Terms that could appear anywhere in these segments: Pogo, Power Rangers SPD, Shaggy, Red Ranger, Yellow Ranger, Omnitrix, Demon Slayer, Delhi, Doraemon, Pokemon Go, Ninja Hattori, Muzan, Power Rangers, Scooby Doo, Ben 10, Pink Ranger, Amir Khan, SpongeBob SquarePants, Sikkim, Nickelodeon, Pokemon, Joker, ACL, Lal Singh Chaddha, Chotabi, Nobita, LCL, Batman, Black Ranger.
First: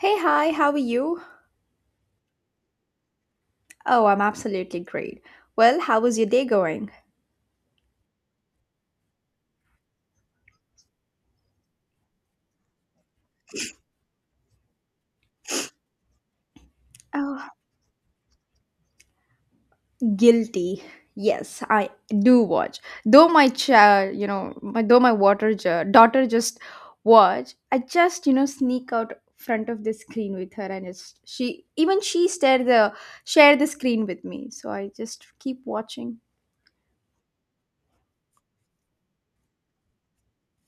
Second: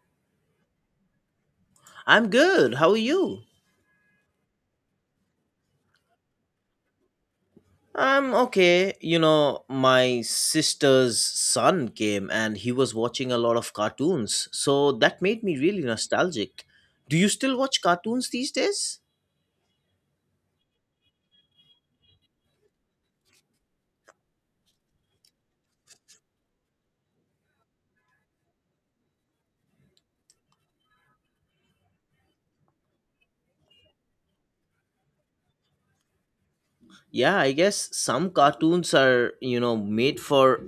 Hey, hi, how are you? I'm good. How are you? Oh, I'm absolutely great. Well, how was your day going? I'm okay. You know, my sister's son came and he was watching a lot of cartoons, so that made me really nostalgic. Do you Oh, still watch cartoons these days? guilty. Yes, I do watch. Though my child, you know, my, though my daughter just watch, I just, you know, sneak out front of the screen with her and just she share the screen with me. So I just keep watching Yeah, I guess some cartoons are, you know, made for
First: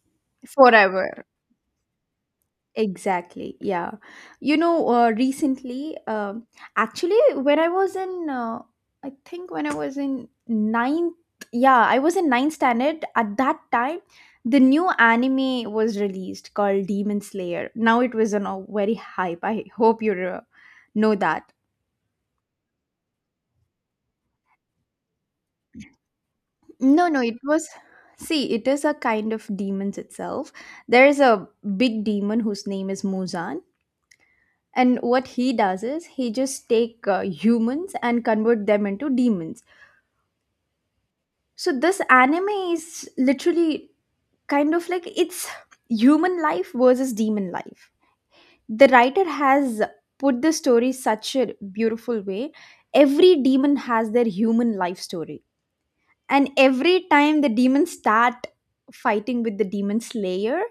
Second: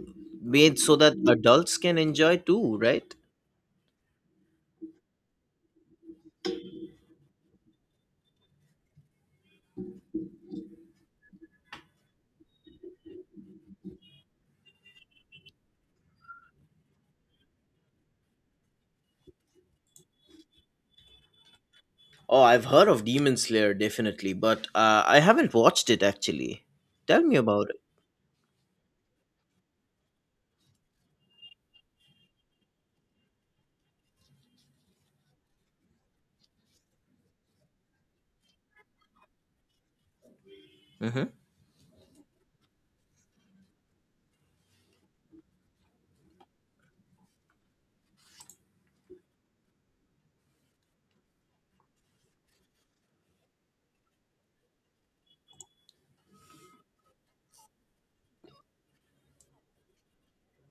made so that forever. adults can enjoy too, right? Exactly. Yeah. You know, recently, actually, when I was I think when I was in ninth, yeah, I was in ninth standard. At that time, the new anime was released called Demon Slayer. Now it was on a very hype. I hope you re- know that. Oh, I've heard of Demon Slayer definitely, but I haven't watched it actually. No, Tell no, me it about was. it. See, it is a kind of demons itself. There is a big demon whose name is Muzan, and what he does is he just take humans and convert them into demons. Mm-hmm. So this anime is literally kind of like it's human life versus demon life. The writer has put the story such a beautiful way. Every demon has their human life story, and every time the demons start fighting with the demon slayer,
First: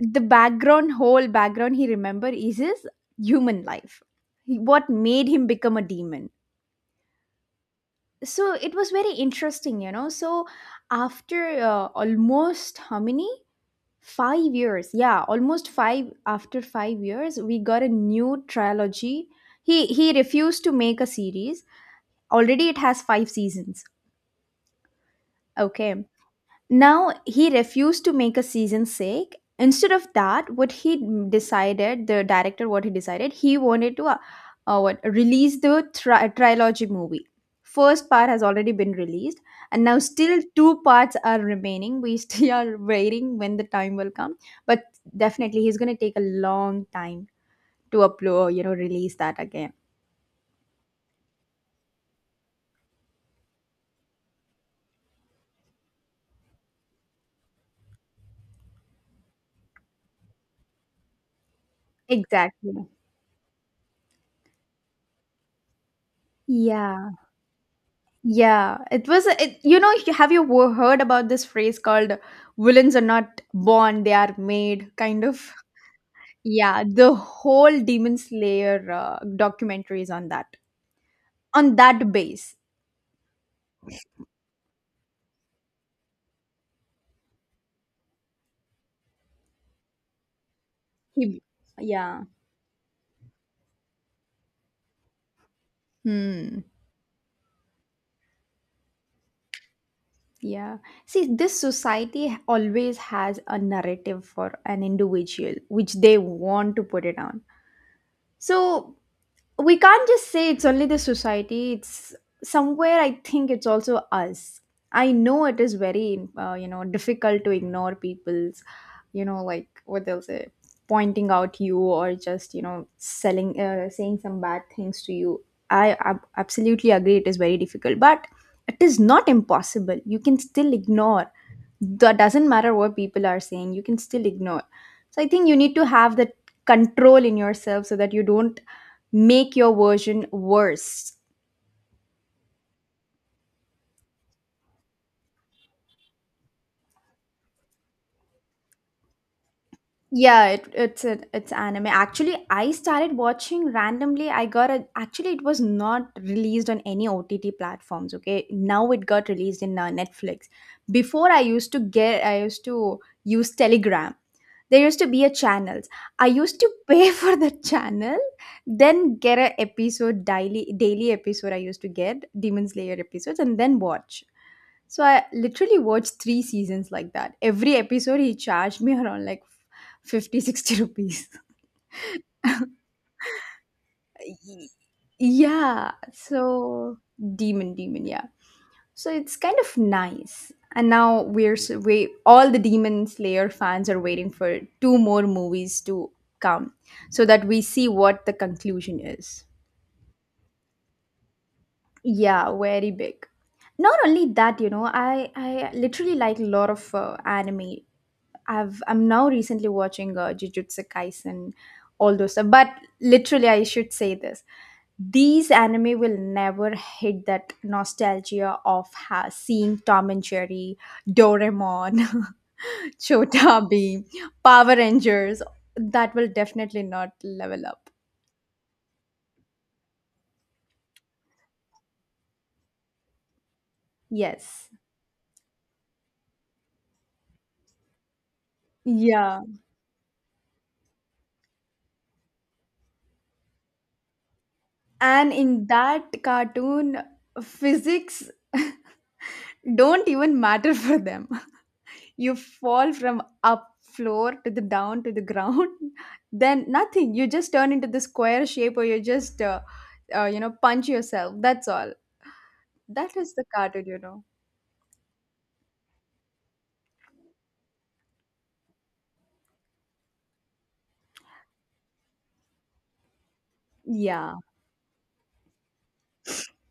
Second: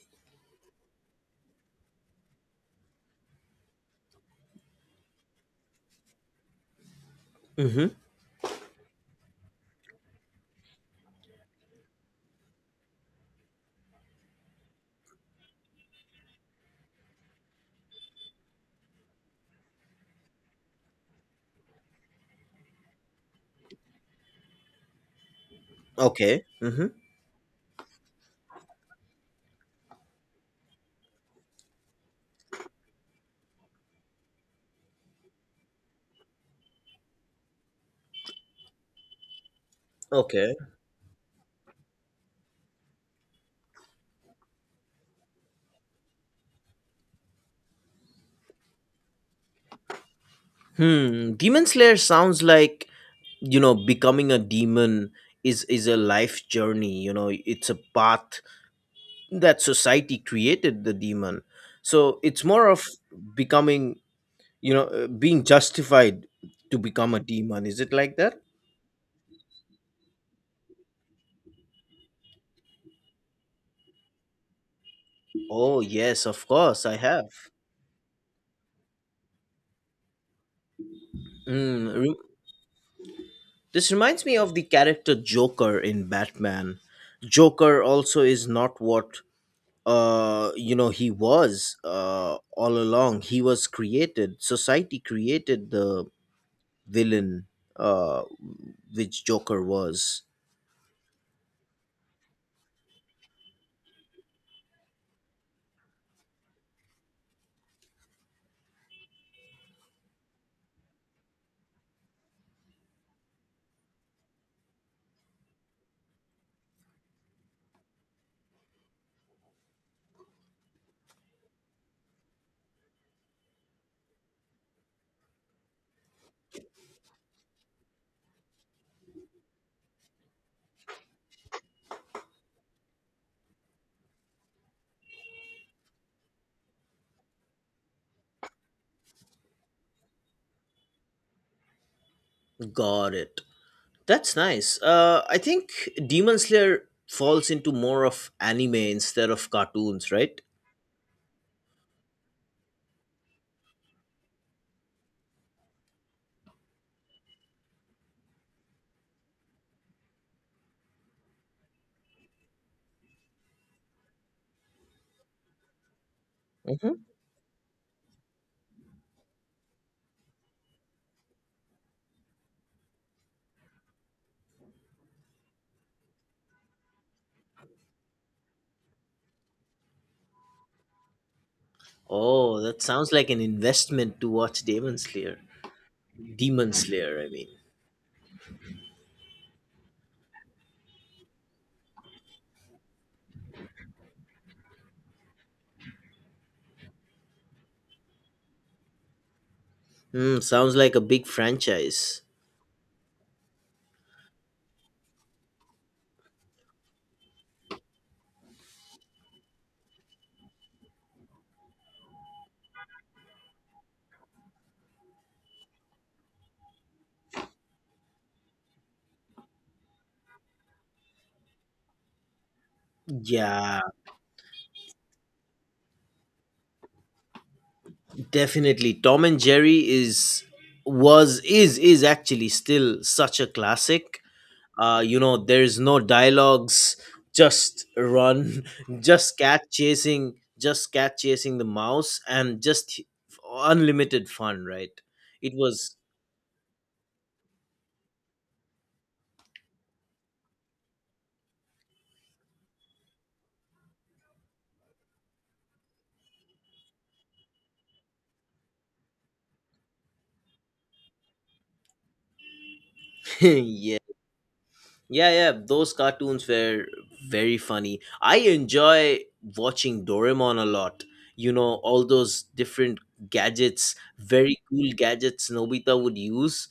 the background, whole background, he remember is his human life. What made him become a demon. Mm-hmm. So it was very interesting, you know. So after almost how many, 5 years, yeah, almost five, after 5 years we got a new trilogy. He refused to make a series. Already it has five seasons. Okay. Okay. Mm-hmm. Now he refused to make a season sake. Instead of that, what he decided, the director, what he decided, he wanted to what release the trilogy movie. First part has already been released, and now still Okay. two parts are remaining. We still are waiting when the time will come, but definitely he's going to take a long time to upload, you know, release that again. Hmm, Demon Slayer sounds like, you know, becoming a demon is a life journey. You know, it's a path that society created the demon. So it's more of Exactly. becoming, you know, being justified to Yeah. become a demon. Is it like that? Yeah, it was a- it, you know, have you heard about this phrase called villains are not born, they are made, kind of. Oh yes, of course Yeah, I the have. whole demon slayer documentary is on that, on Mm, that re- base. this reminds me of the character Joker in Batman. Joker also is not what, you know, he He- was, yeah. All along, he was created, society created the Hmm. villain, uh which Joker was. Yeah, see, this society, always has a narrative for an individual which they want to put it on. So we can't just say it's only the society, it's somewhere, I think it's also us. I know it is very you know, difficult to ignore people's, you know, like what they'll say, pointing out you, or just, you know, selling, saying some bad things to you. Absolutely agree it is very difficult, but it is not impossible. You can still ignore. That doesn't matter what people are saying, you can still ignore. So I think you need to have that control in yourself so that you don't make your version worse. Got it. That's nice. I think Demon Slayer falls into more of anime instead of cartoons, right? Yeah, it's it's anime. Actually, I started watching randomly. I got a actually it was not released on any OTT platforms. Okay, now it got released in Netflix. Before I used to use Telegram. There used to be a channels. I used to Hmm. pay for the channel, then get a episode, daily episode. I used to get Demon Slayer episodes and then watch. So I literally watched three seasons like that. Every episode he charged me around like 50, 60 rupees. Oh, that sounds like an investment to watch Demon Slayer. Yeah, Demon so, Slayer, I mean. Demon, yeah. So it's kind of nice, and now we're so we all the demon slayer fans are waiting for two more movies to come, so that we see what the conclusion is. Hmm, sounds like a big franchise. Yeah, very big. Not only that, you know, I literally like a lot of anime. I'm now recently watching jujutsu kaisen, all those stuff. But literally I should say this, these anime will never hit that nostalgia of seeing Tom and Jerry, Doraemon, Yeah. Chotabi, Power Rangers. That will definitely not level up. Definitely, Tom and Jerry is was is actually still such a classic. Yes. You know, there's no dialogues, just run, just Yeah. cat chasing, just cat chasing the mouse, and just unlimited fun. Right? And It in was. that cartoon, physics don't even matter for them. You fall from up floor to the down to the ground, then nothing. You just turn into the square shape, or you just, you know, punch yourself. That's all. That is the cartoon, Yeah. you know. Yeah, yeah, those cartoons were very funny. I enjoy watching Doraemon a lot. You know, all those different gadgets, Yeah. very cool gadgets Nobita would use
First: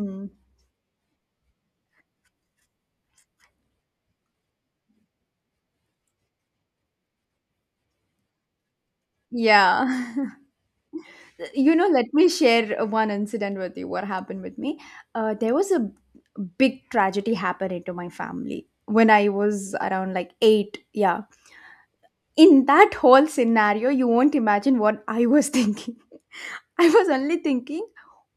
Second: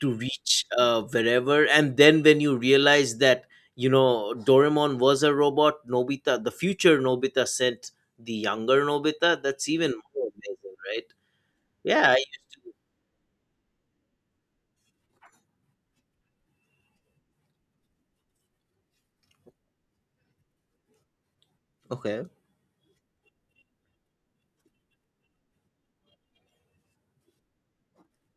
to reach, wherever. And then when you realize that, you know, Doraemon was a robot, Nobita, the future Nobita sent the younger Nobita, that's even more Yeah. amazing, right? You know, Yeah. let me share one incident with you. What happened with me? There was a big tragedy happening to my family when I was around like 8. Yeah. In that whole scenario, you won't imagine what I was thinking. I was only thinking,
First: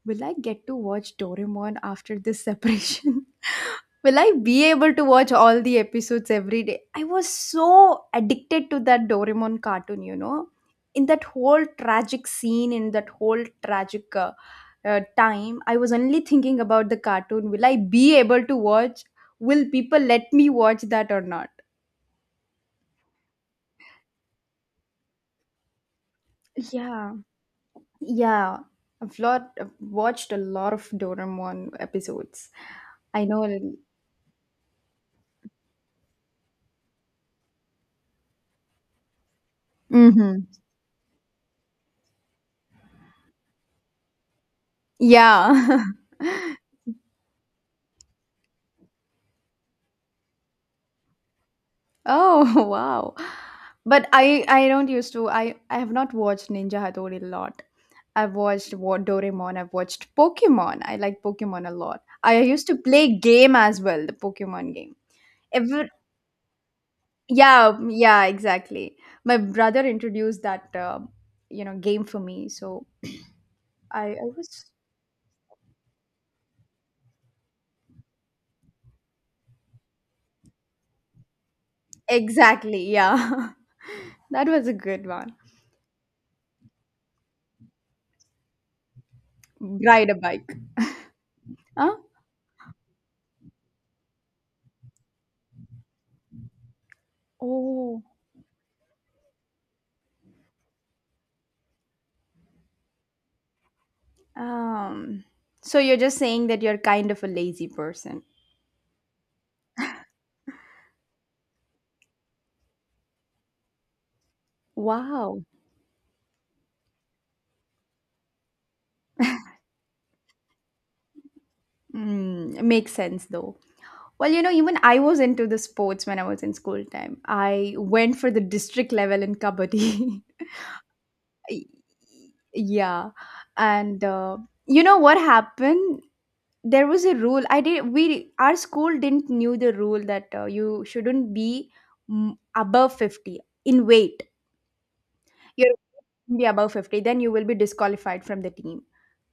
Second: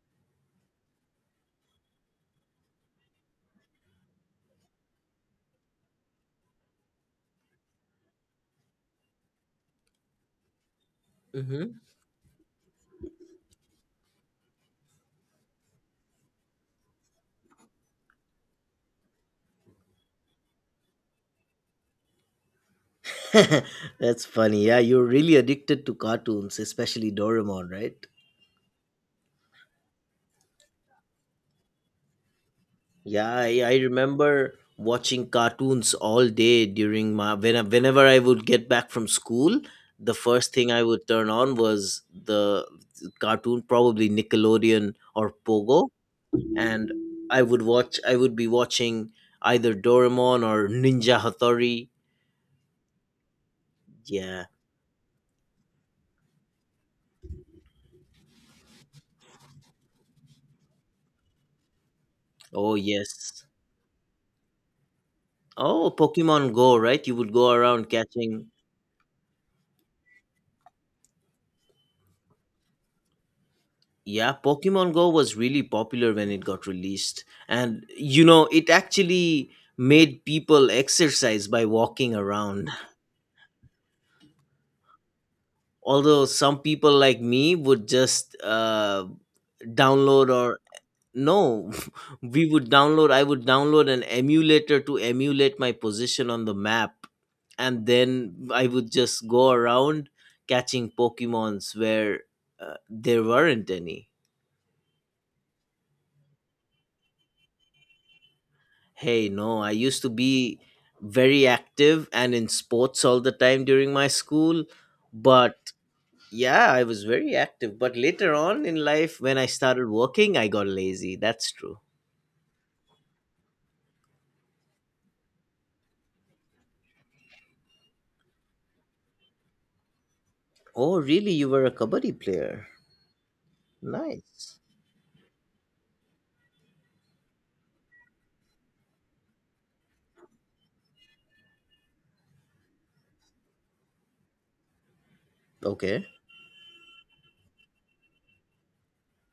will I get to watch Doraemon after this separation? Will I be able to watch all the episodes every day? I was so addicted to that Doraemon cartoon, you know. In that whole Okay. tragic scene, in that whole tragic time, I was only thinking about the cartoon. Will I be able to watch? Will people let me watch that or not? That's funny. Yeah, you're really addicted to cartoons, especially Yeah, Doraemon, right? yeah. I've watched a lot of Doraemon episodes. I Yeah, know. I remember watching cartoons all day during whenever I would get back from school. The Mm-hmm. first thing I would turn on was the cartoon, probably Nickelodeon or Yeah. Pogo, and I would watch. I would be watching either Doraemon or Ninja Hattori. Oh, wow. But Yeah. I don't used to, I have not watched Ninja Hattori a lot. I've watched Doraemon, I've watched Pokemon. I like Pokemon a lot. I used Oh to play yes. game as well, the Pokemon game. Ever, Oh, Pokemon Go, right? You would go yeah, around yeah, catching. exactly. My brother introduced that you know, game for me, so I Yeah, was Pokemon Go was really popular when it got released. And, you know, it actually made people exercise by walking around. exactly, yeah. That was a good one. Although some people like me would just, Ride a download bike. or no, Huh? I would download an emulator to emulate my position on the map. And Oh, then I would just go around catching Pokemons where, there weren't any. Um, so you're just saying that you're kind of a lazy person. Hey, no, I used to be very active and in sports all the time during my school. Wow. But yeah, I was very active. But later on in life, when I started working, I got lazy. That's true. Mm, makes sense though. Well, you know, even I was into the sports when I was in school time. I went for the district level in kabaddi. Oh, really? You were a kabaddi player? Yeah. And Nice. you know what happened? There was a rule. I did we our school didn't knew the rule that you shouldn't be, mm, above 50 in weight. You're Okay. be above 50, then you will be disqualified from the team.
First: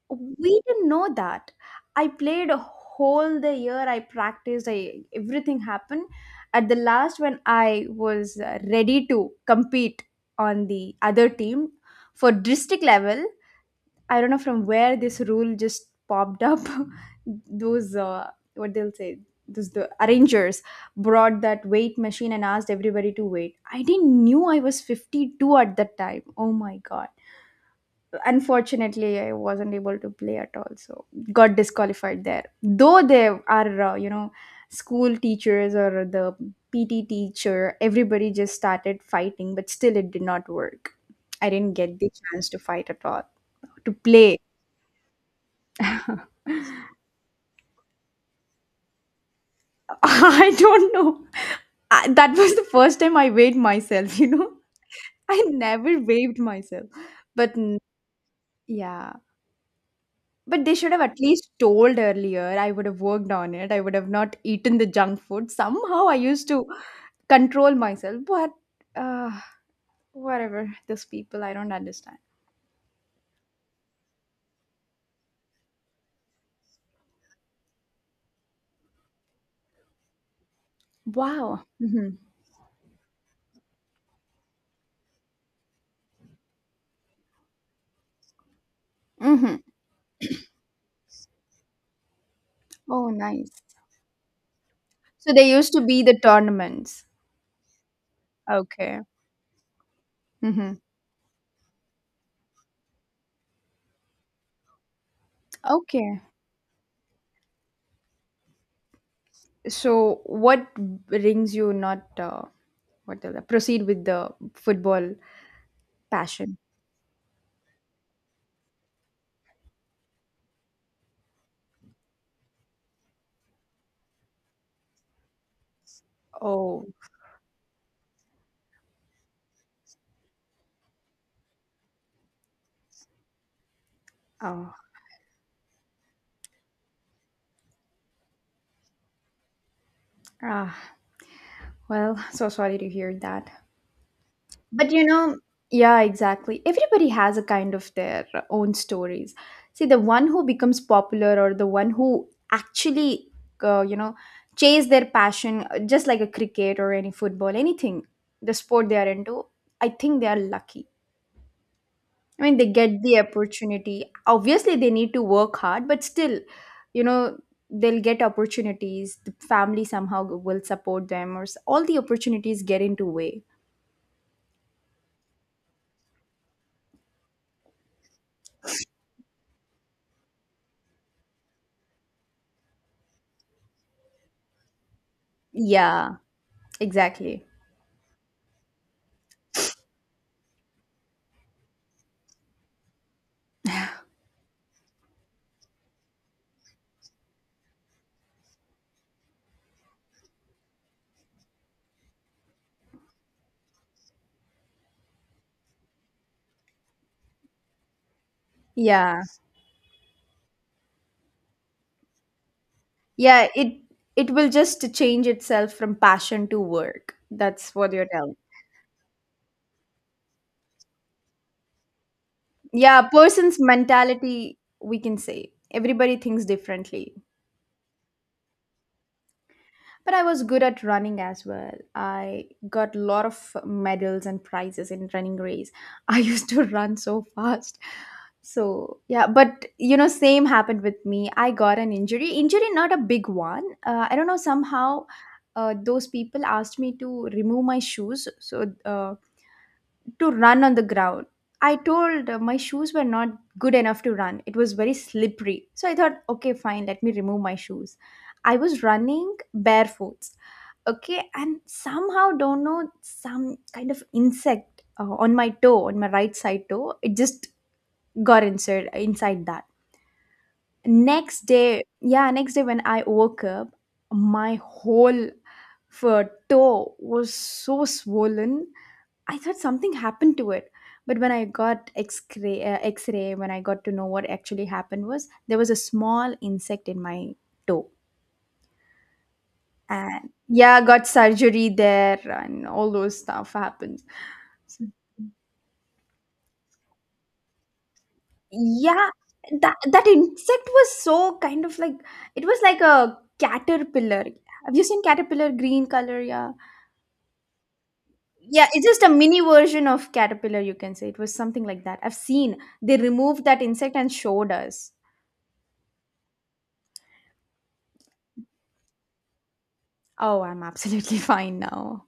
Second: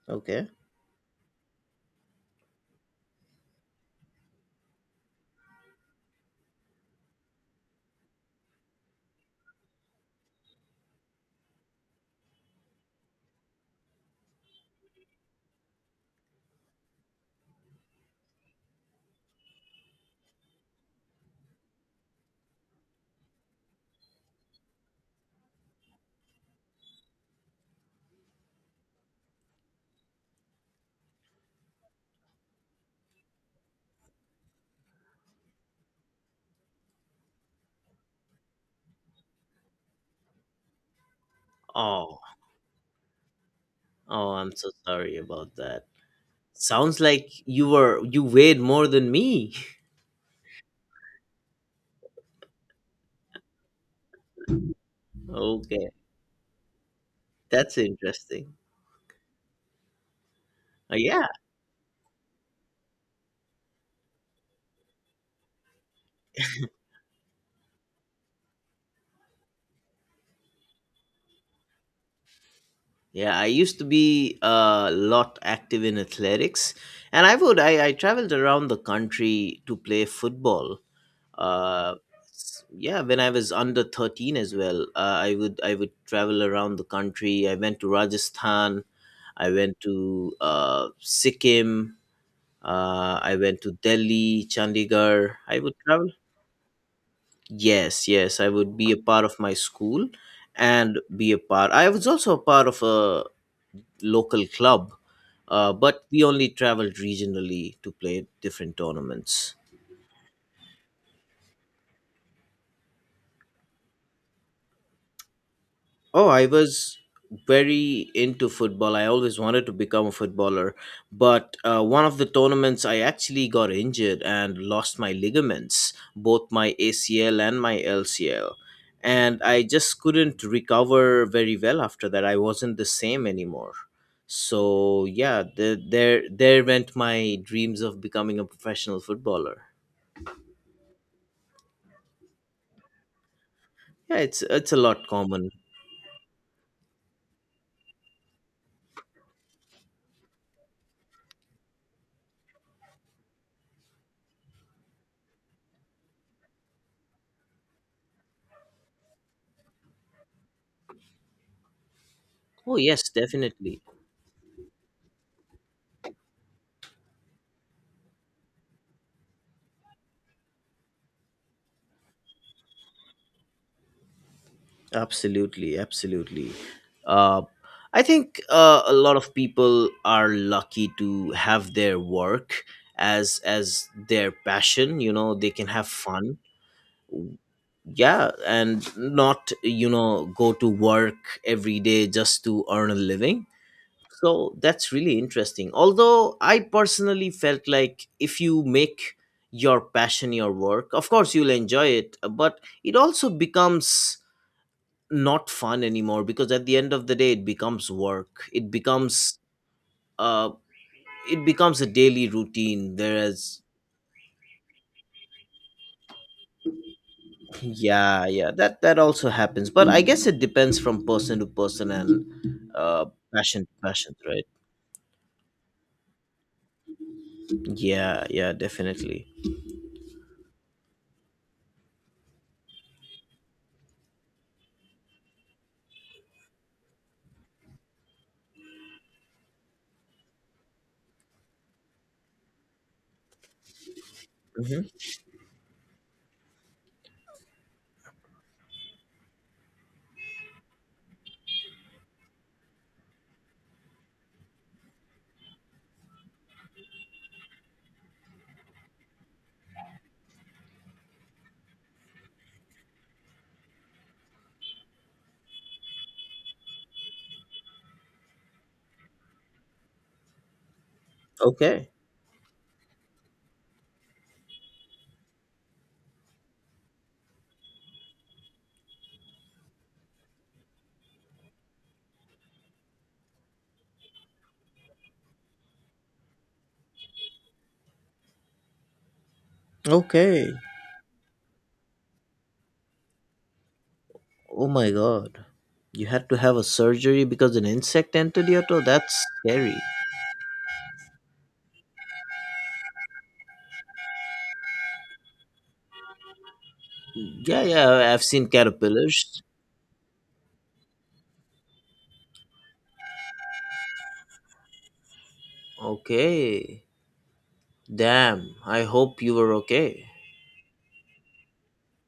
Okay. We didn't know that. I played a whole the year. I practiced. I everything happened. At the last, when I was ready to compete on the other team for district level, I don't know from where this rule just popped up. Those what they'll say. Those the arrangers brought that weight machine and asked everybody to wait. I didn't knew I was 52 at that time. Oh my god, unfortunately I wasn't able to play at all, so got disqualified there. Though there are you know, school teachers or the PT teacher, everybody just started fighting, but still it did not work. I didn't get the Oh, chance to fight at all, to oh, play. I'm so sorry about that. Sounds like you weighed more than me. I don't know. That was the first time I weighed myself, you know. I Okay, never weighed myself, but, that's mm, interesting. yeah. But they should Uh, have at yeah, least told earlier. I would have worked on it. I would have not eaten the junk food. Somehow I used to control myself, but uh, whatever. Those people, I don't understand. Yeah, I used to be a lot active in athletics, and I traveled around the country to play football. Wow. Uh, Mm-hmm. Yeah, when I was under 13 as well, I would travel around the country. I went to Rajasthan, I Mm-hmm. went to, Sikkim, Oh, I went nice. to Delhi, So Chandigarh. they I used would to be travel. the tournaments. Yes, yes, I would be a Okay. part of my school Mm-hmm. and be a part. I was also a part of a local club, but Okay. we only traveled regionally to play different tournaments. So what brings you not what the, proceed with the football Oh, I passion? was very into football. I always wanted to become a footballer, but one of the tournaments I actually got injured and lost my ligaments, both my Oh, ACL and my LCL. And I just couldn't recover very well after that. I wasn't the same anymore. oh, So yeah, there went my dreams of becoming a professional footballer. ah. Well, so sorry to hear that. Yeah, it's a But you lot know, common. yeah, exactly. Everybody has a kind of their own stories. See, the one who becomes popular, or the one who actually, you know, chase their passion, just like a cricket or any football, anything, the sport they are into, I think they are lucky. I mean, they Oh get yes, the definitely, opportunity. Obviously, they need to work hard, but still, you know, they'll get opportunities. The family somehow will support them, or all the opportunities get into way. absolutely, absolutely. Uh, I think a lot of people are lucky to have their work as their passion. You know, they can have Yeah, fun. exactly. Yeah, and not, go to work every day just to earn a living. So that's really interesting. Although I personally felt like if you make your passion your work, of course you'll enjoy it, but it also becomes not fun anymore because at the end of the day it becomes work. Yeah. Uh it becomes a daily routine, Yeah, whereas it will just change itself from passion to work. That's what you're yeah, telling. yeah, that also happens. But I guess it depends from person to person, and Yeah, person's passion to passion, right? mentality, we can say. Everybody thinks differently. Yeah, yeah, definitely. But I was good at running as well. I got a lot of medals and prizes in running race. I used to run so fast. So, yeah, but you know, same happened with me. I got an injury. Injury, not a big one. I don't know, Hmm. somehow those people asked me to remove my shoes so to run on the ground. I told my shoes were not good enough to run. It was very slippery. So I thought, okay, fine, let me remove my shoes. I was running barefoot, okay, and somehow don't know some kind of insect on my toe, on my right side toe. It just got inside, that next day. Okay. Yeah, next day when I woke up, my whole for toe was so swollen. I thought something happened to it. But when I got x-ray, x-ray, when I got to know what actually happened, was there was a small insect in my toe. And Okay. yeah, got surgery there and all those stuff happened. Oh So- my god. You had to have a surgery because an insect entered your toe? yeah, That's scary. that insect was so kind of like, it was like a caterpillar. Have you seen caterpillar green color? Yeah. Yeah, yeah, have seen Yeah, it's just a mini caterpillars. version of caterpillar, you can say. It was something like that. I've seen. They removed that insect and showed us. Okay. Damn, I hope you were okay. Oh, I'm absolutely fine now.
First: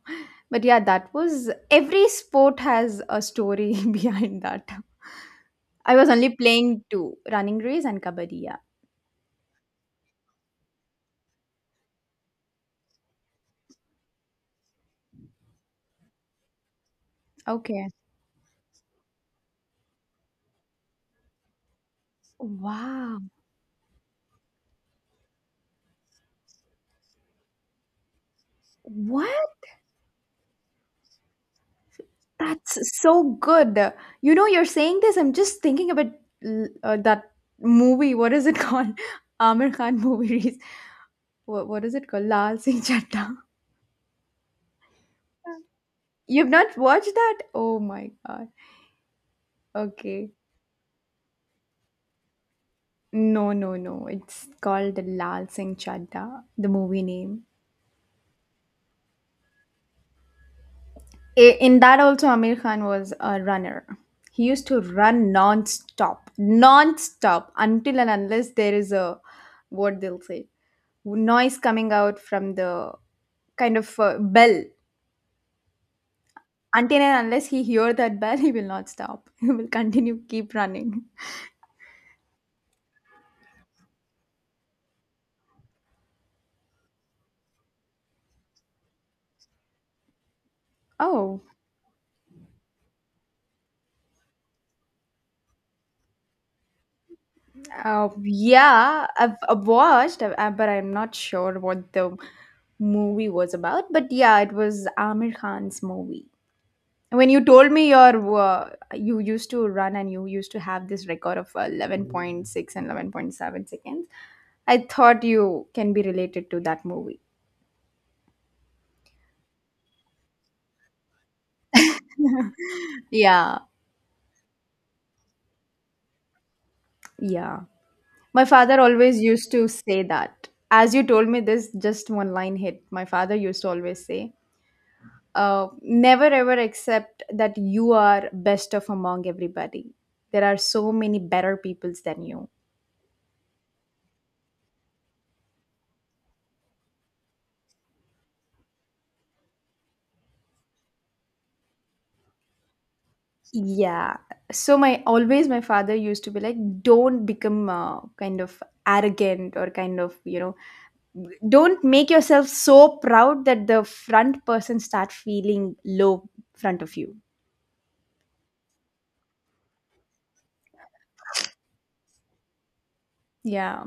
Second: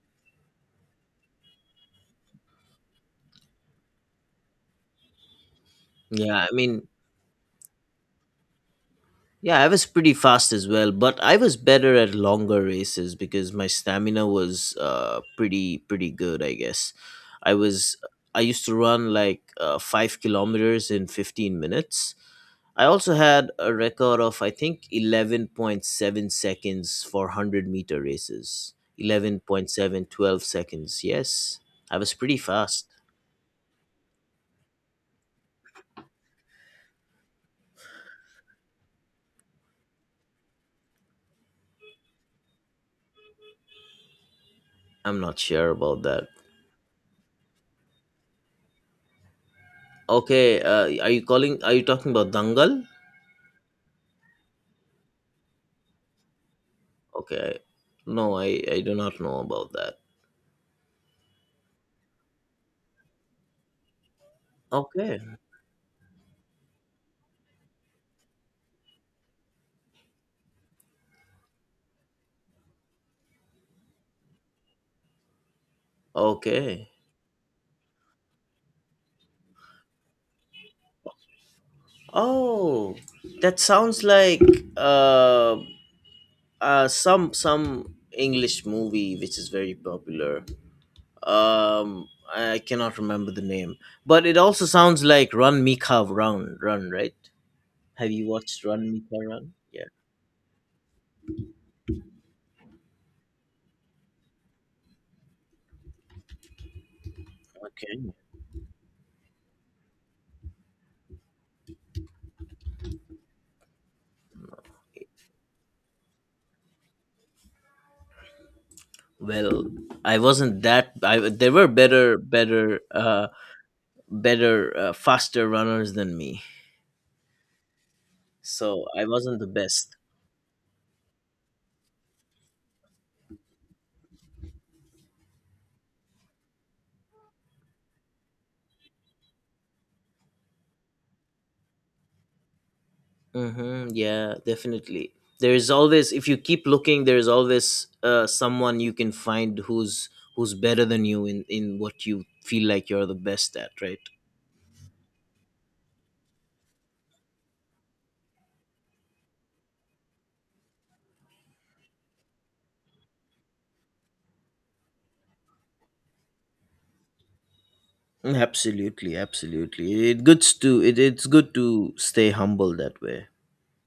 But yeah, that was, every sport has a story behind that. I was only Yeah, I playing mean, two running race and kabaddi. Yeah. yeah, I was pretty fast as well, but I was better at longer races because my stamina was, pretty good, I guess. I Okay. was I used to run like, 5 kilometers in 15 minutes. I also Wow. had a record of, I think, 11.7 seconds for 100-meter races. Eleven What? point seven twelve seconds. Yes. I was pretty fast. That's so good. You know, you're saying this, I'm just thinking about that movie. What is it called? Amir Khan movies. What is it called? Lal Singh Chaddha. I'm not sure about that. You've not watched that? Oh my god. Okay. Okay, are you talking about Dangal? No, no, no. It's called Lal Singh Chaddha, the movie name. Okay. No, I do not know about that. In that also, Amir Khan was a runner. He used to Okay. run non-stop, non-stop until and unless there is a, what they'll say, noise coming out from the kind of bell. Okay. Until and unless he hear that bell, he will not stop. He will continue keep running. Oh, that sounds like, uh, some English movie which is very popular. Oh, um I cannot remember the name, but it also sounds like Run Mika Run, run, right? Have you watched Run yeah, Mika I've, Run? I've Yeah. watched, but I'm not sure what the movie was about. But yeah, it was Amir Khan's movie. When you told me Okay. your you used to run and you used to have this record of 11.6 and 11.7 seconds, I thought you can be related to that movie. Well, I wasn't that I there were better better Yeah, better faster runners than me. yeah. My father So I always wasn't the used to best. say that. As you told me this, just one line hit. My father used to always say, never ever accept that you are best of among everybody. There are so many better peoples than you. Mm-hmm, yeah, definitely, there is always, if you keep looking, there is always, someone you can find who's better than you in what you feel like you're the best at, right? Yeah. So my always my father used to be like, don't become kind of arrogant or kind of, you know, don't make yourself so proud that the front person start feeling low front of you. Mm. Absolutely, absolutely. It's good to stay humble that way. Yeah.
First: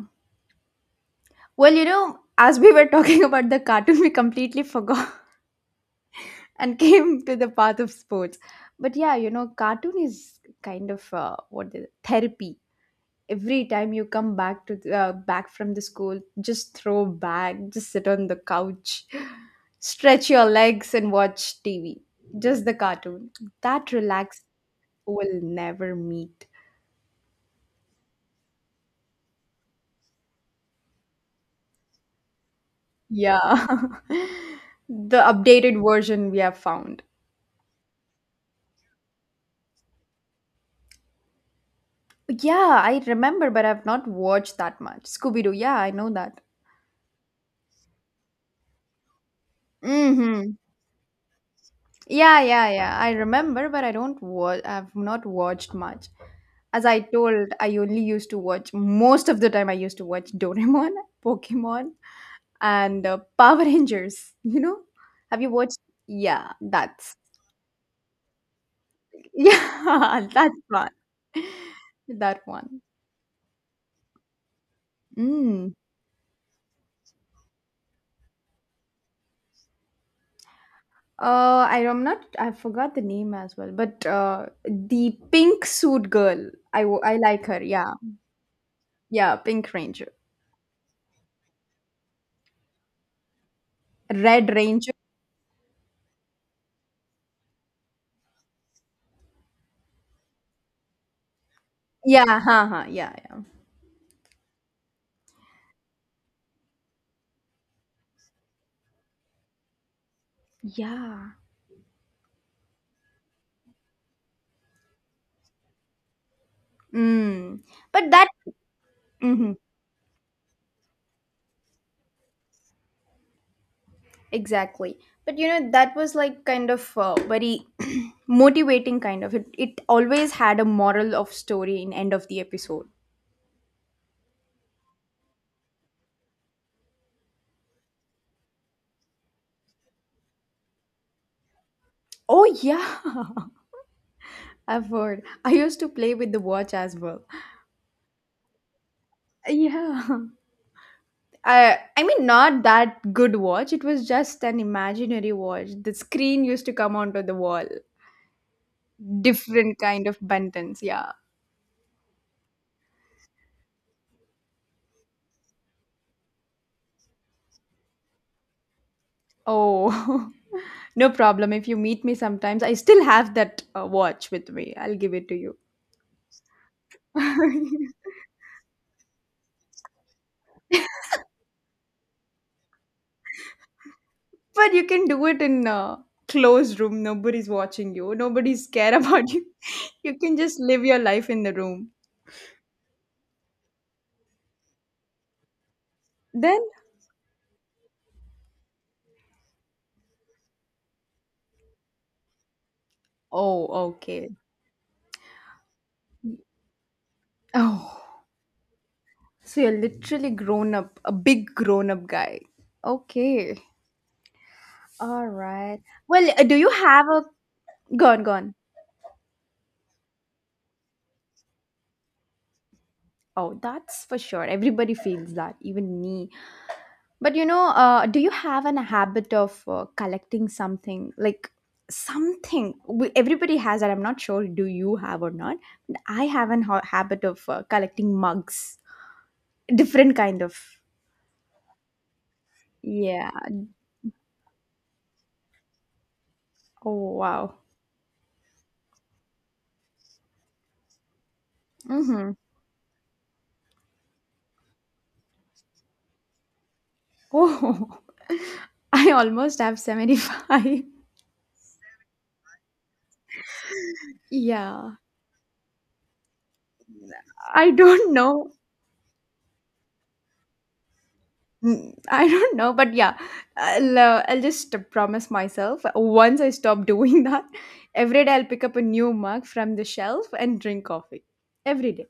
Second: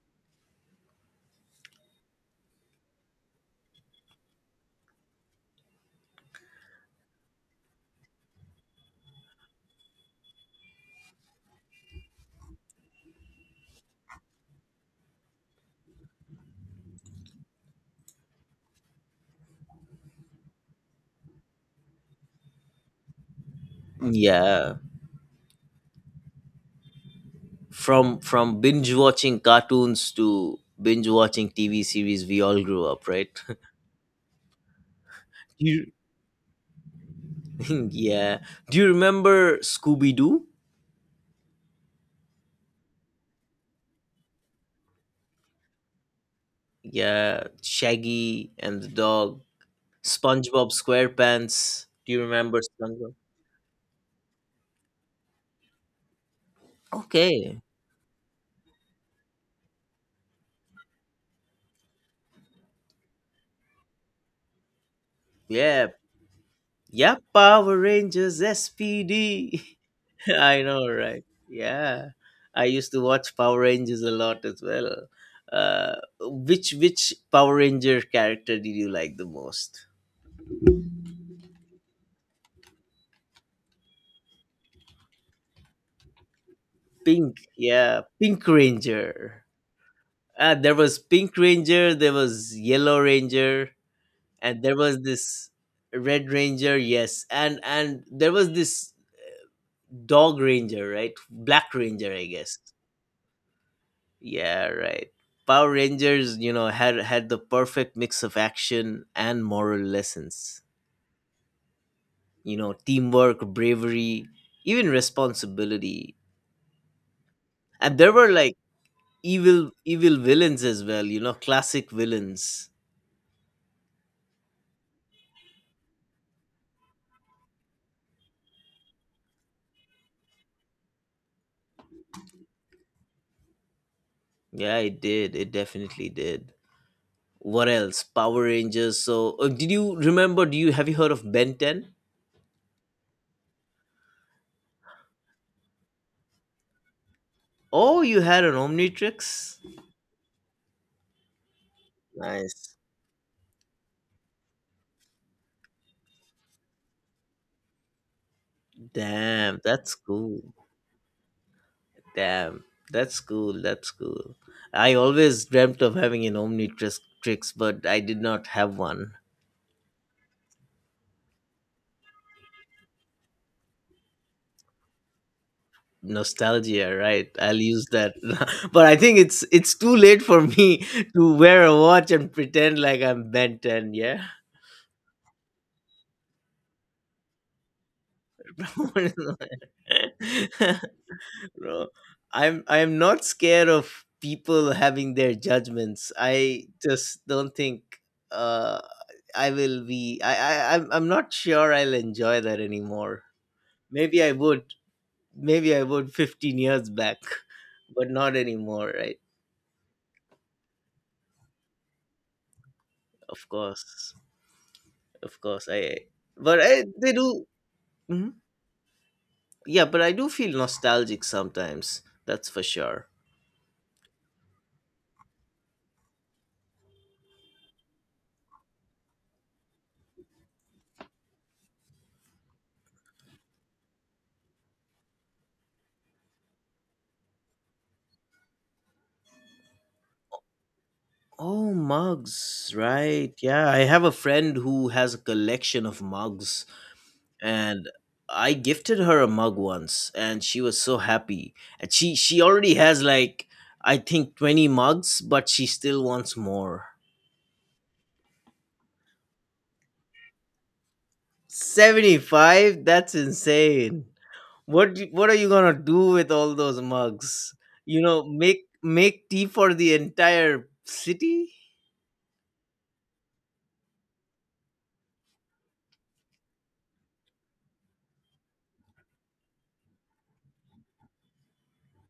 Well, you know, as we were talking about the cartoon, we completely forgot and came to the path of sports. But yeah, you know, cartoon is kind of what is it? Therapy. Every time you come back to back from the school, just throw back, just sit on the couch, stretch your legs, and watch TV. Just the cartoon. That relax Yeah. will never meet. From binge watching cartoons to binge watching TV series, we all grew up, right? Yeah, the updated You, version we have found. yeah. Do you remember Scooby Doo? Yeah, I remember, but I've not watched that much. Scooby-Doo, yeah, I know that. Yeah, Shaggy and the dog, Mm-hmm. SpongeBob SquarePants. Do you Yeah, remember yeah, yeah. I SpongeBob? remember, but I don't watch. I've not watched much. As I told, Okay. I only used to watch most of the time. I used to watch Doraemon, Pokemon, and Power Rangers. You know, have you watched? Yeah, Yeah, yeah, that's Power Rangers SPD. yeah, that's I know, one. right? Yeah, That I one. used to watch Power Rangers a lot as well. Mm. Which Power Ranger character did you like the most? I am not. I forgot the name as well, but the pink suit girl. I Pink, like her. Yeah, yeah, Pink yeah, Ranger. Pink Ranger, There was Pink Ranger, there was Yellow Ranger, Red and there Ranger. was this Red Ranger. Yes, and there was this Dog Ranger, right? Black Ranger, I Yeah, guess. ha ha. Yeah, yeah, Yeah, right. Power Rangers, you know, had the perfect mix of action and moral lessons. yeah. You know, teamwork, bravery, even responsibility. Mm. And But there that, were like mhm, evil villains as well, you know, classic villains. exactly. But you know, that was like kind of very motivating kind of it. It always had a moral of story in end of the episode. Yeah, it did. It definitely did. What else? Power Rangers. So, did you remember do you have you heard of Ben 10? Oh yeah, I've heard. I used to play with the watch as well. Oh, you had an Omnitrix? Yeah. I mean, not Nice. that good watch. It was just an imaginary watch. The screen used to come onto the wall. Damn, Different that's kind of cool. buttons. Yeah. Damn, that's cool. That's cool. I always dreamt of having an Omnitrix tricks, but I did not have one. Oh, no problem. If you meet me sometimes, I still have that watch with me. I'll give it to you. Nostalgia, right? But I'll use that. But I think it's too late for me to wear a watch and pretend like I'm Ben 10, yeah? you can do it in a closed room. Nobody's watching you. Nobody's care about you. You can just live your life in the Bro, room. I'm not scared of people having their judgments. Then, I just don't think uh I will be I I'm not sure I'll enjoy that anymore. oh, Maybe okay. I would. Maybe I would 15 years back, but Oh, not anymore, right? so you're literally grown up, a big grown up guy. Of Okay. course. All Of course. right. I. Well, do But you have they a do. gone Mhm. gone? Yeah, but I do feel nostalgic sometimes. That's for sure. Oh, that's for sure. Everybody feels that, even me. But you know, do you have an habit of collecting something like something? We, everybody has that. I'm not sure. Do you have or not? But I have an habit of collecting mugs, different kind of. Oh, mugs, Yeah. right. Yeah, I have a friend who has a collection of mugs, Oh wow. and I gifted her a mug once, and she was so happy. And she Mm-hmm. she already has like, I think, 20 mugs, but she still wants more. Oh, I almost have 75. 75? That's insane. What Yeah. do- what are you going to do with all those mugs? I You don't know, know. make tea for the entire city? Mm, I don't know, but yeah, I'll just promise myself once I stop doing that, every day I'll pick up a new mug from the shelf and drink coffee. Every day.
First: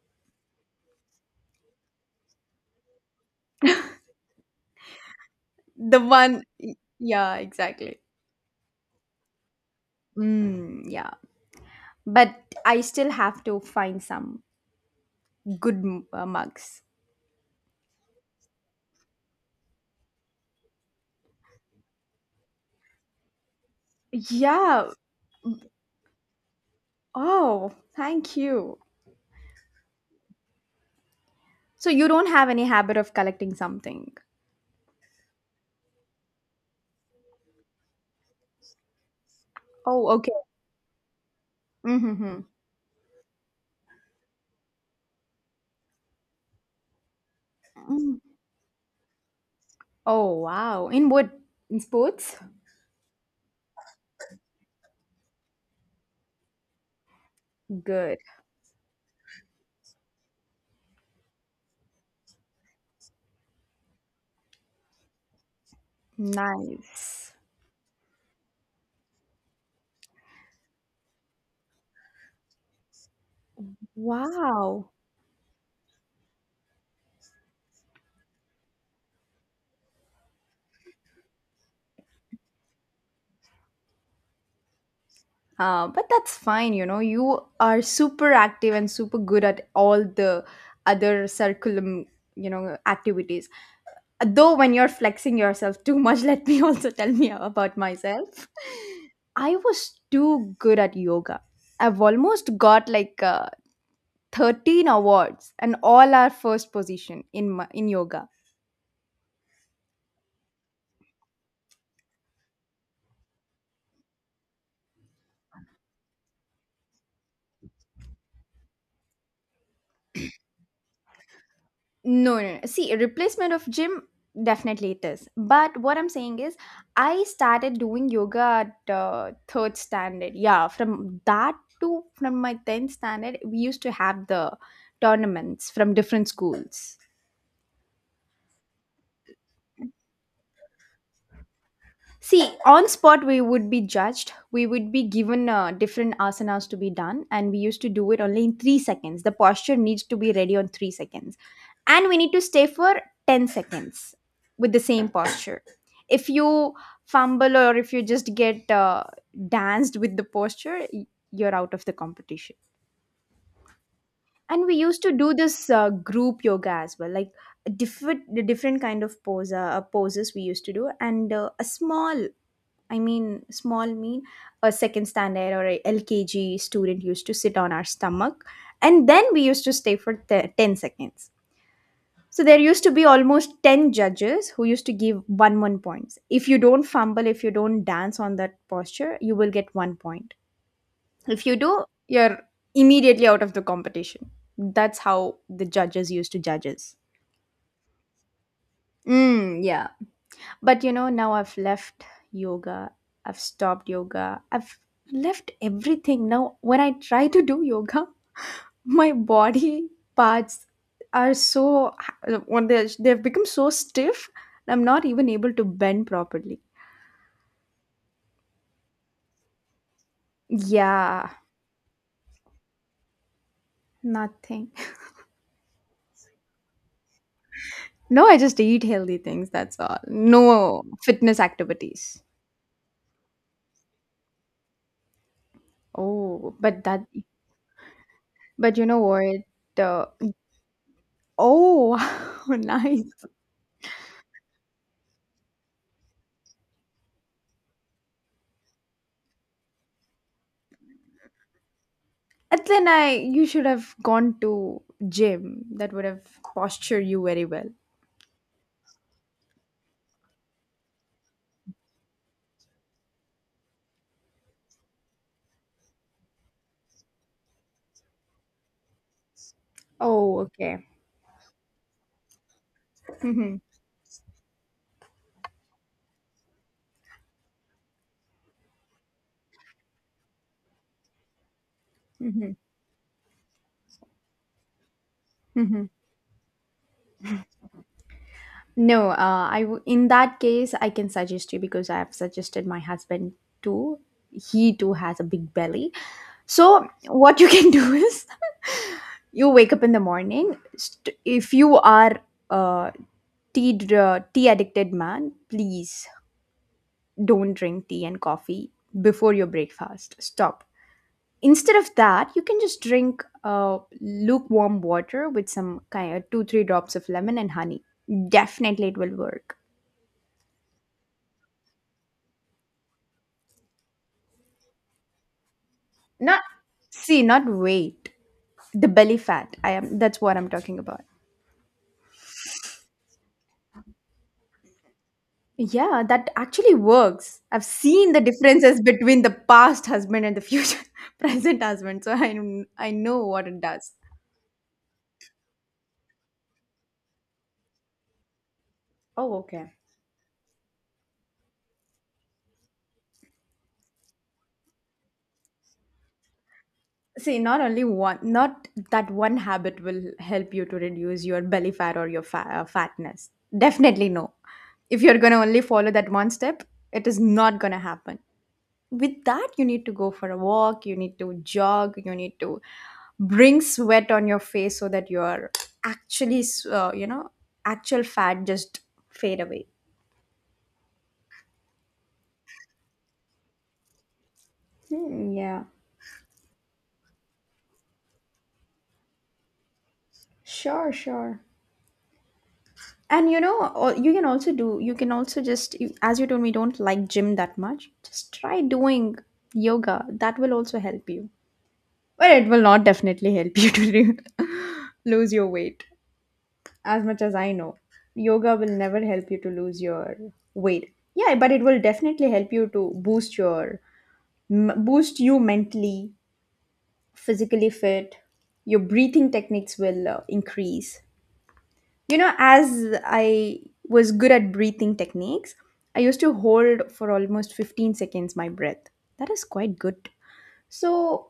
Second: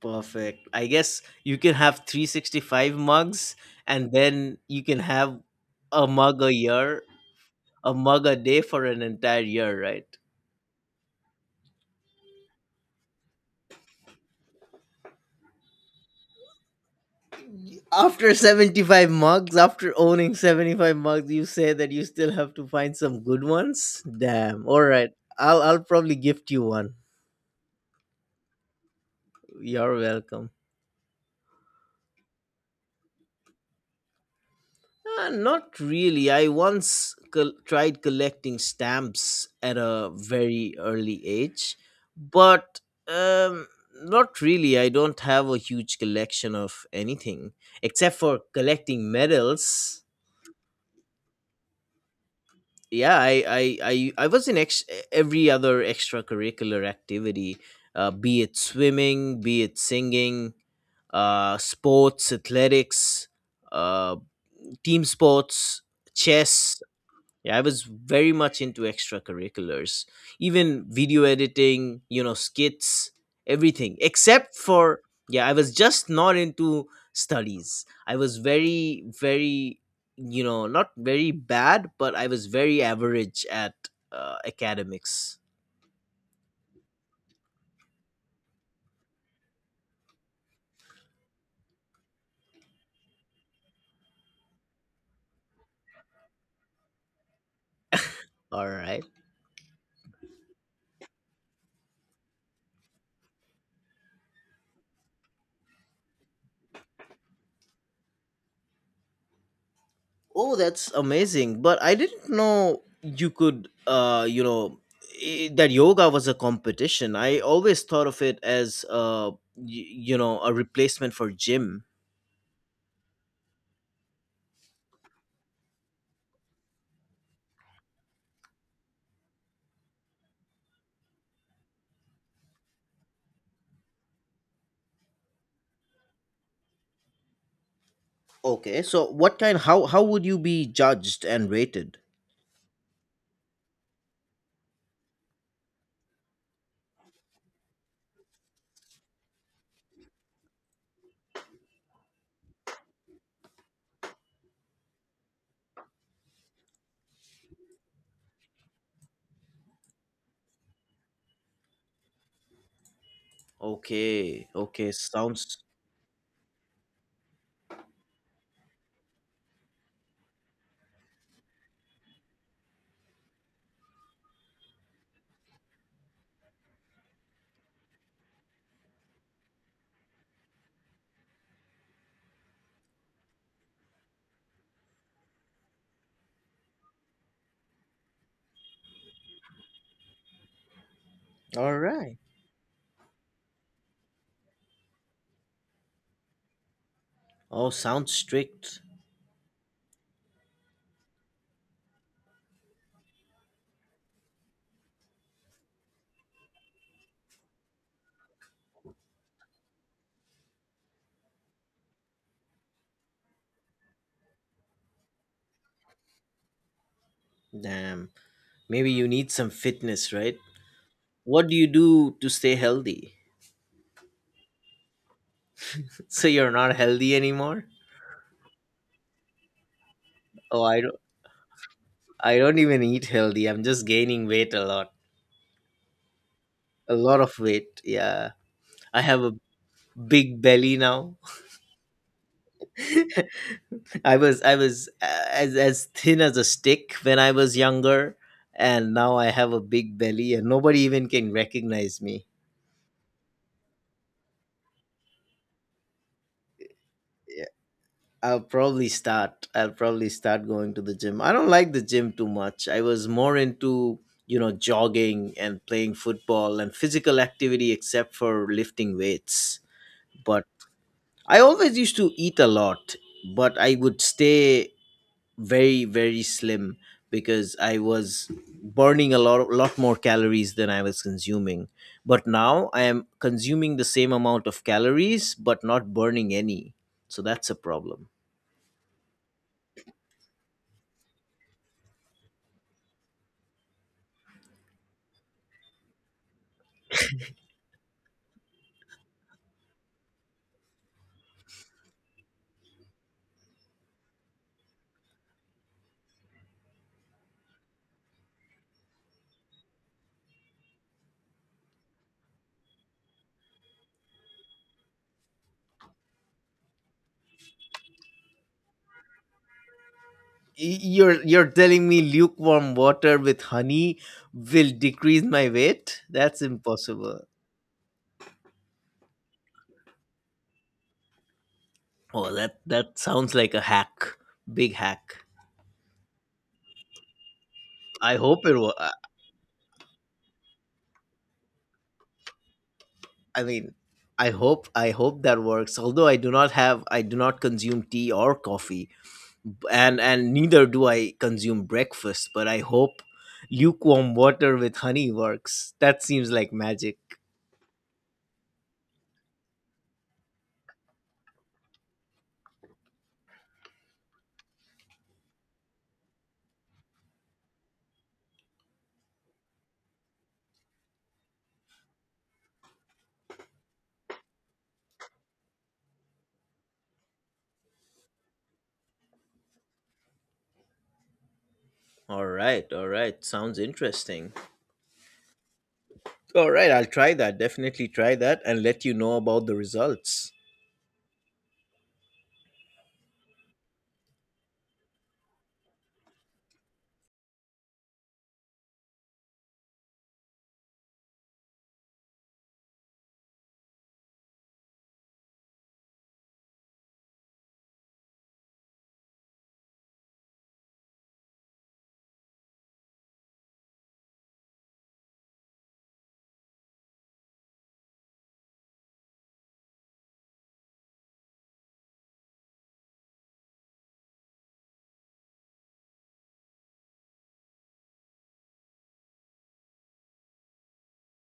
Perfect. I guess you can have 365 mugs and then you can have The a mug one, a year, yeah, a exactly. mug a day for an entire year, right? Mm, yeah. But I still have to find some good mugs. After 75 mugs, after owning 75 mugs, you say that you still have to find some good ones? Damn. All Yeah. right. I'll probably gift you one. Oh, thank you. You're welcome. So you don't have any habit of collecting something. Not really. I once tried collecting stamps at Oh, a okay. very early age, Mm-hmm. but um, not really. I don't have a huge collection of anything except for collecting medals. Oh, wow. In what? In sports? Yeah, I was in every other extracurricular activity, Good. be it swimming, be it singing, sports, athletics, uh, team sports, chess. Nice. Yeah, I was very much into extracurriculars, even video editing, you know, skits, everything, except Wow. for, yeah, I was just not into studies. I was very, very, you know, not very bad, but I was very average at, academics. But that's fine, you know. You are super active and super good at all the other curriculum, you know, activities. Though when you're flexing yourself too much, let me also tell me about myself. All right. I was too good at yoga. I've almost got like 13 awards and all are first position in my, in yoga. Oh, that's amazing. But I didn't know you could, that yoga was a competition. I always thought of it as, you know, a replacement for gym. No, no, no. See, replacement of gym, definitely it is. But what I'm saying is, I started doing yoga at third standard. Yeah, from that to from my tenth standard, we used to have the tournaments from different schools. Okay, so what kind? How would you be judged and rated? See, on spot we would be judged. We would be given different asanas to be done, and we used to do it only in 3 seconds. The posture needs to be ready on 3 seconds. And we need to stay for 10 seconds with the same posture. If you fumble or if you just get danced with the posture, you're out of the competition. Okay, And we okay, used to do sounds this group yoga as well, like different the different kind of poses we used to do. And a small, I mean small mean a second standard or a lkg student used to sit on our stomach, and then we used to stay for 10 seconds. So there used to be almost 10 judges who used to give 1 points. If you don't fumble, if you don't dance on that posture, you will get 1 point. If you all do, right. you're immediately out of the competition. That's how the judges used to judge us. Oh, sounds strict. Mm, yeah. But you know, now I've left yoga. I've stopped yoga. I've left everything. Now, when I try to do yoga, my body parts are so, when they've become so stiff, I'm not even able to bend properly. Damn, maybe you need some fitness, right? Yeah, What do you do to stay healthy? nothing. So you're not healthy anymore? No, I just eat healthy things. That's all, Oh, I no don't. fitness activities. I don't even eat healthy. I'm just gaining weight a lot. Oh, but A that, lot of weight. Yeah. but you know I have a what, big belly now. oh, nice. I was as thin as a stick when I was younger, and now I have a big belly, and nobody even can recognize me. And then i you should have gone to gym. That would have postured you very Yeah, well. I'll probably start. I'll probably start going to the gym. I don't like the gym too much. I was more into, you know, jogging and playing football and physical activity, except for lifting weights. Oh, But okay. I always used to eat a lot, Hmm. but I would stay very, very slim because I was burning a lot, lot more calories than I was consuming. But Hmm. now I am consuming the same amount of calories, but Hmm. not burning any. So that's a problem. No, in that case I can suggest you because I have suggested my husband too. He too has a big belly. So what you can do is you wake up in the morning. If you are a tea addicted man, please don't drink tea and coffee before your breakfast. Stop. Instead of that, you can just drink lukewarm water with some kind of two-three drops of lemon and honey. Definitely, it will work. You're telling me lukewarm water with honey will decrease my weight? That's Not, see, impossible. not weight. The belly fat. I am, that's what I'm talking about. Oh, that sounds like a hack, big hack. Yeah, that actually works. I've seen I the hope it was. differences between the past husband and the future present husband, so I know I what it mean, does. I hope that works. Although I do not consume tea or coffee, Oh, b- okay. and and neither do I consume breakfast. But I hope lukewarm water with honey works. That seems like magic. See, not only one, not that one habit will help you to reduce your belly fat or your fatness. Definitely no. If you're gonna only follow that one step, it is not gonna happen. With that, you need to go for a walk, you need to jog, you need to bring sweat on your face so that your actually you know, actual fat just fade away. All right, all right. Sounds interesting. Hmm, yeah. All right, I'll try that. Definitely try that and let you know about the results. Sure, sure. And you know, you can also do, you can also just as you told me don't like gym that much, just try doing yoga. That will also help you. Well, it will not definitely help you to do- lose your weight. As much as I know, yoga will never help you to lose your weight. Yeah, but it will definitely help you to boost your boost you mentally, physically fit. Your breathing techniques will increase. You know, as I was good at breathing techniques, I used to hold for almost 15 seconds my breath. That is quite good. So,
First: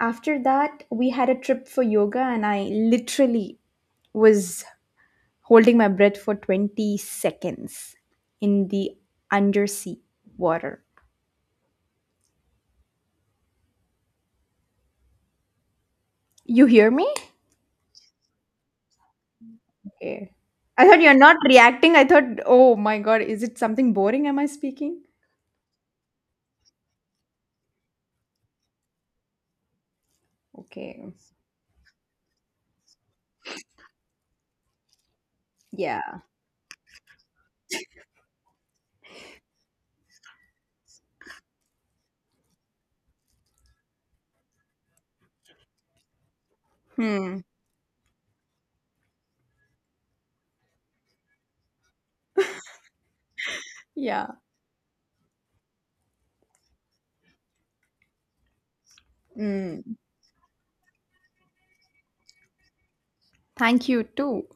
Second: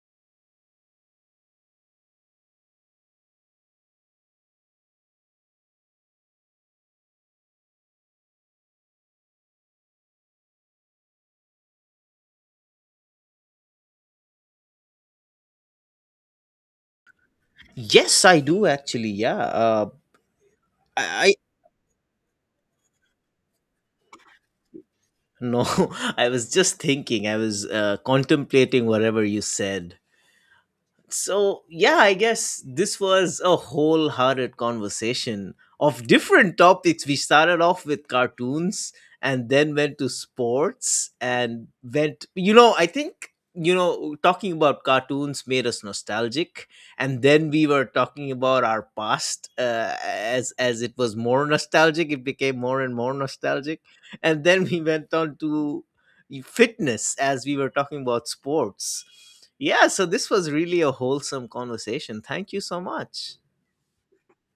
after that, we had a trip for yoga and I literally was holding my breath for 20 seconds in the undersea water. You hear me? Yes, I do actually. Yeah. Okay. I thought you're I not reacting. I thought, oh my god, is it something boring? Am I speaking? No, I was just thinking. I was, contemplating whatever you said. Okay. So, yeah, I guess this was a wholehearted conversation of Yeah. different topics. We started off with cartoons and then went to sports and went, you know, I think, you know, talking about cartoons made us nostalgic. And Hmm. then we were talking about our past, as it was more nostalgic, it became more and more nostalgic. Yeah. And then we went on to fitness as we were talking about sports. Yeah, Mm. so this was really a wholesome conversation. Thank you so much. Thank you too.